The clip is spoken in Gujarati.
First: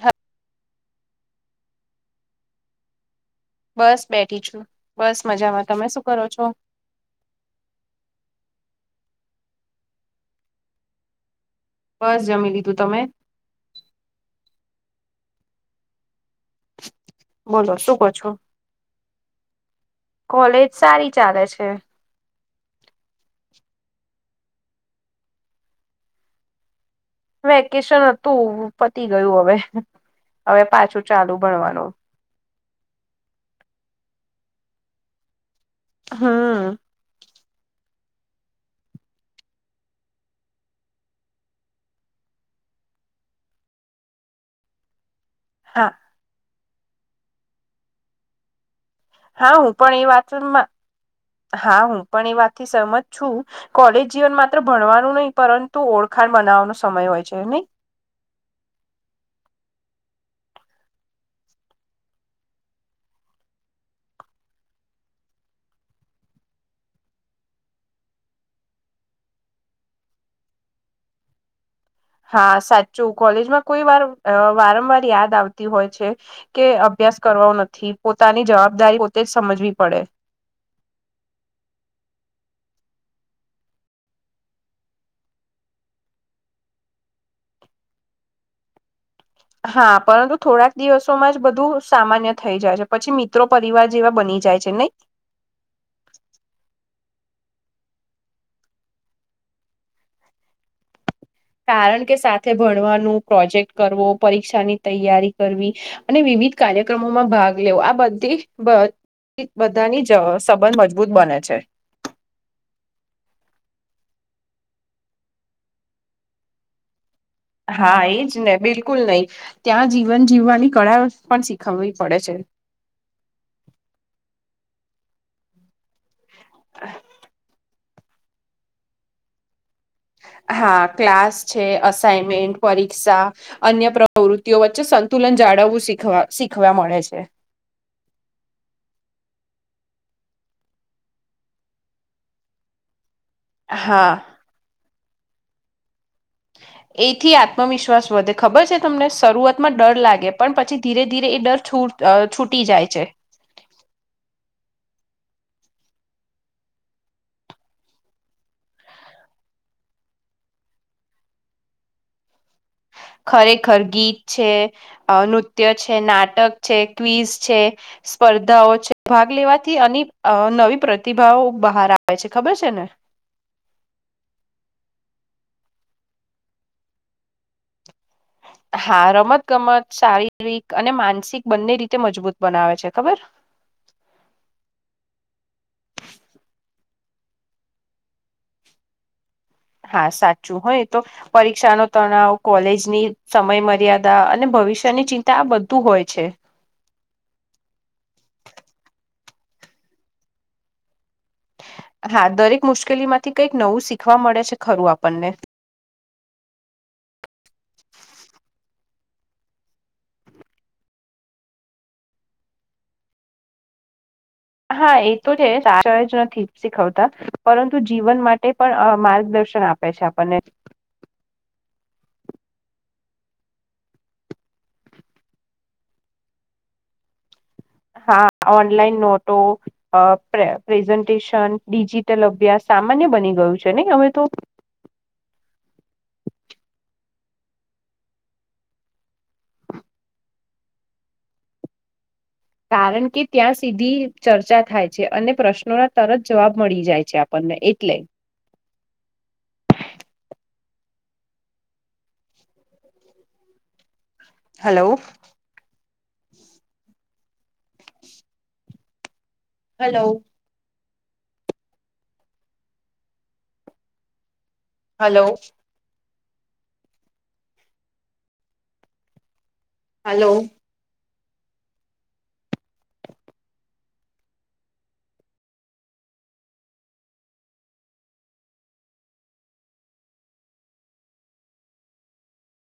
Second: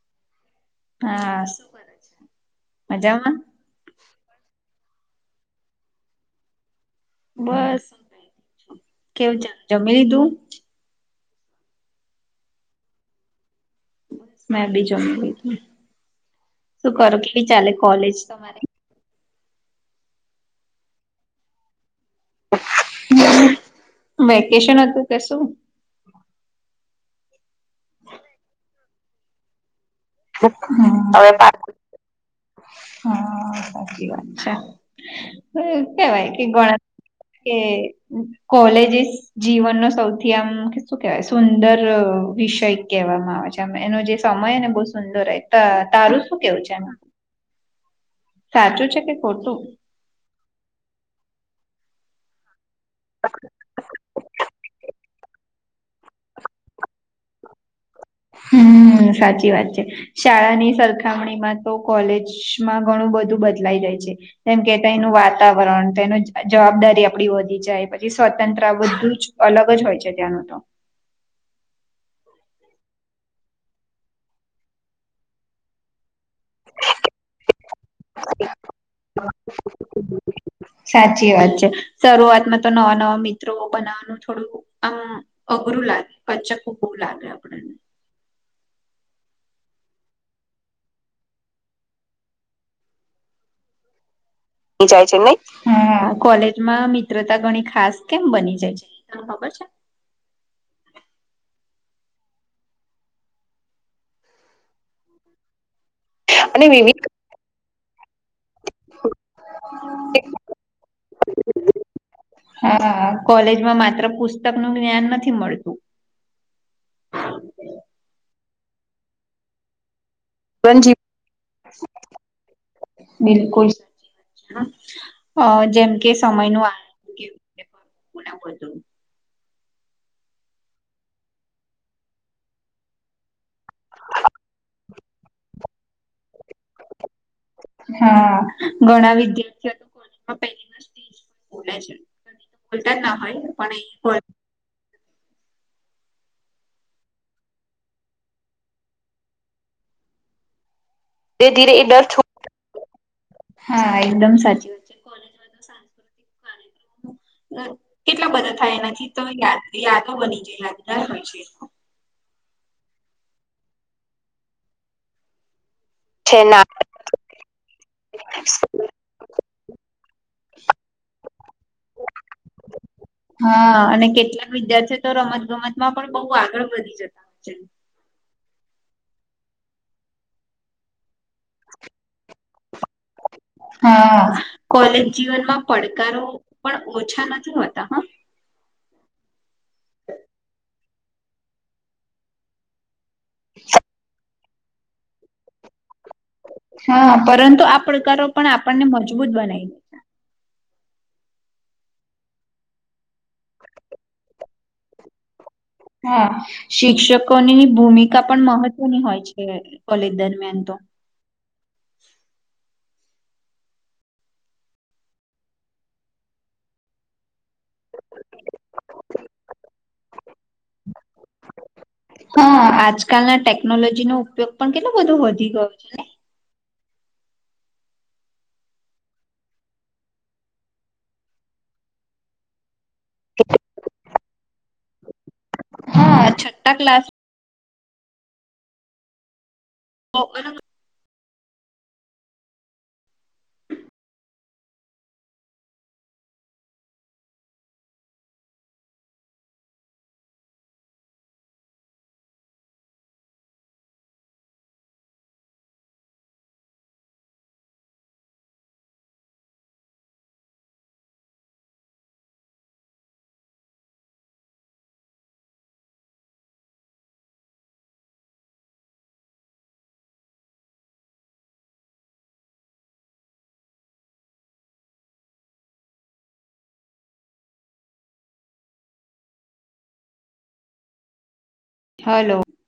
હ હા, મજામાં બસ બેઠી છું, બસ મજામાં, તમે શું કરો છો? બસ કેવું ચાલ, જમી લીધું બસ જમી લીધું તમે બસ મેબી જમી લીધું, શું કરો કેવી ચાલે બોલો શું કો કોલેજ છો તમારી કોલેજ સારી ચાલે છે. વેકેશન હતું કે શું? વેકેશન હતું, પતી ગયું હવે, હવે પાછું ચાલુ ભણવાનું. હઅ સાચી વાત છે. [unintelligible] કેવાય કે હમ ઘણાં કે કોલેજીસ જીવનનો સૌથી આમ શું કેવાય સુંદર વિષય કેવામાં આવે છે એનો જે સમય એને બહુ સુંદર ત હા તારું શું કેવું છે એમાં સાચું છે કે હા હું પણ એ વાતનમાં હા હું પણ એ વાતથી સહમત છું કોલેજ જીવન માત્ર ભણવાનું નહી પરં તું ઓળખાણ બનાવવાનો સમય હોય છે નઈ હમ્મ સાચી વાત છે. શાળાની સરખામણીમાં તો કોલેજમાં ઘણું બધું બદલાઈ જાય છે. જેમ કે તઇ નું વાતાવરણ તેનું જ જવાબદારી આપડી વધી જાય પછી સ્વતંત્ર બધું જ અલગ જ હોય છે ત્યાં નું તો. હા સાચું કોલેજમાં કોઈ વાર વારંવાર યાદ આવતી હોય છે. કે અભ્યાસ કરવો નથી પોતાની જવાબદારી પોતે જ સમજવી પડે. સાચી વાત છે, શરૂઆતમાં તો નવા નવા મિત્રો બનાવાનું થોડું આમ અઘરું લાગે કચ્ચ ખૂબું લાગે આપડે હા પરંતુ થોડાક દિવસોમાં જ બધું સામાન્ય થઈ જાય છે પછી મિત્રો પરિવાર જેવા બની જાય છે ઈ નહી. જાય છે નઈ હ કોલેજમાં મિત્રતા ઘણી ખાસ કેમ બની જાય છે તન ખબર છે કારણ કે સાથે ભણવાનું પ્રોજેક્ટ કરવો પરીક્ષાની તૈયારી કરવી અને વિવિધ કાર્યક્રમોમાં ભાગ લેવો આ બધી બ ધી બધાની જ સંબંધ મજબૂત બને છે. હ કોલેજમાં માત્ર પુસ્તક નું જ્ઞાન નથી મળતું. હા એ જ ને બિલકુલ નઈ ત્યાં જીવન જીવવાની કળા પણ શીખવવી પડે છે. બિલકુલ અ જેમ કે સમય નું આ હા ક્લાસ છે, અસાાઈમેન્ટ પરીક્ષા અન્ય પ્રવૃતિઓ વચ્ચે સં તુલન જાળવું શીખવા શીખવા મળે છે. હા ઘણા વિદ્યાર્થી ઓ કોલેજમાં પે બોલાય છે બોલતા જ ના હોય પણ હા એપણ એથી આત્મવિશ્વાસ વધે ખબર છે તમને શરૂઆતમાં ડર લાગે પણ પછી ધીરે ધીરે એ ડર છૂટ અ છૂટી જાય છે. હા એકદમ સાચી વા [inaudible] કેટલા બધા થાય એનાથી તો યાદ યાદો બની જાય યાદગાર હોય છે. ખરેખર ગીત છે અ નૃત્ ત્ય છે, નાટક છે, ક્વીિઝ છે. સ્પર્ધાઓ છે ભાગ લેવાથી અને અ નવી પ્રતિભાઓ બહાર આવે છે ખબર છે ને હા અને કેટલાક વિદ્યાર્થીઓ તો રમત ગમતમાં પણ બહુ આગળ વધી જતા હોય છે. હા રમત-ગમત શારીરિક અને માનસિક બંને રીતે મજબૂત બનાવે છે ખબર. હા કોલેજ જીવનમાં પડકારો પણ ઓછા નથી હોતા હા. હા સાચું હો એતો. પરીક્ષાનો તણાવ કોલેજની સમય મર્યાદા અને ભવિષ્યની ચિંતા આ બધું હોય છે. હા પરંતુ આ પડકારો પણ આપણને મજબૂત બનાય. હા દરેક મુશ્કેલી માંથી કઈક નવું શીખવા મળે છે ખરું આપણને. હા શિક્ષકોનીની ભૂમિકા પણ મહત્વની હોય છે કોલેજ દરમિયાન તો. હા એ તો છેચ જ નથી શીખવતા પરંતુ જીવન માટે પણ અ માર્ગદર્શન આપે. આપે છે આપણને. હા આજકાલના ટેકનોલોજી નો ઉપયોગ પણ કેટલું બધું વધી ગયો છે. હા ઓનલાઈન નોટો, અ પ્રે પ્રેઝન્ટેશન, ડિજિટલ અભ્યાસ. સામાન્ય બની ગયું છે નહી હવે તો. હા છઠ્ઠા ક્લાસ ઓ બરાબર. કારણ કે ત્યાં સીધી ચર્ચા થાય છે અને પ્રશ્નોના તરત જવાબ મળી જાય છે આપ આપણને એટલે. Hello. Hello. Hello. Hello. Hello.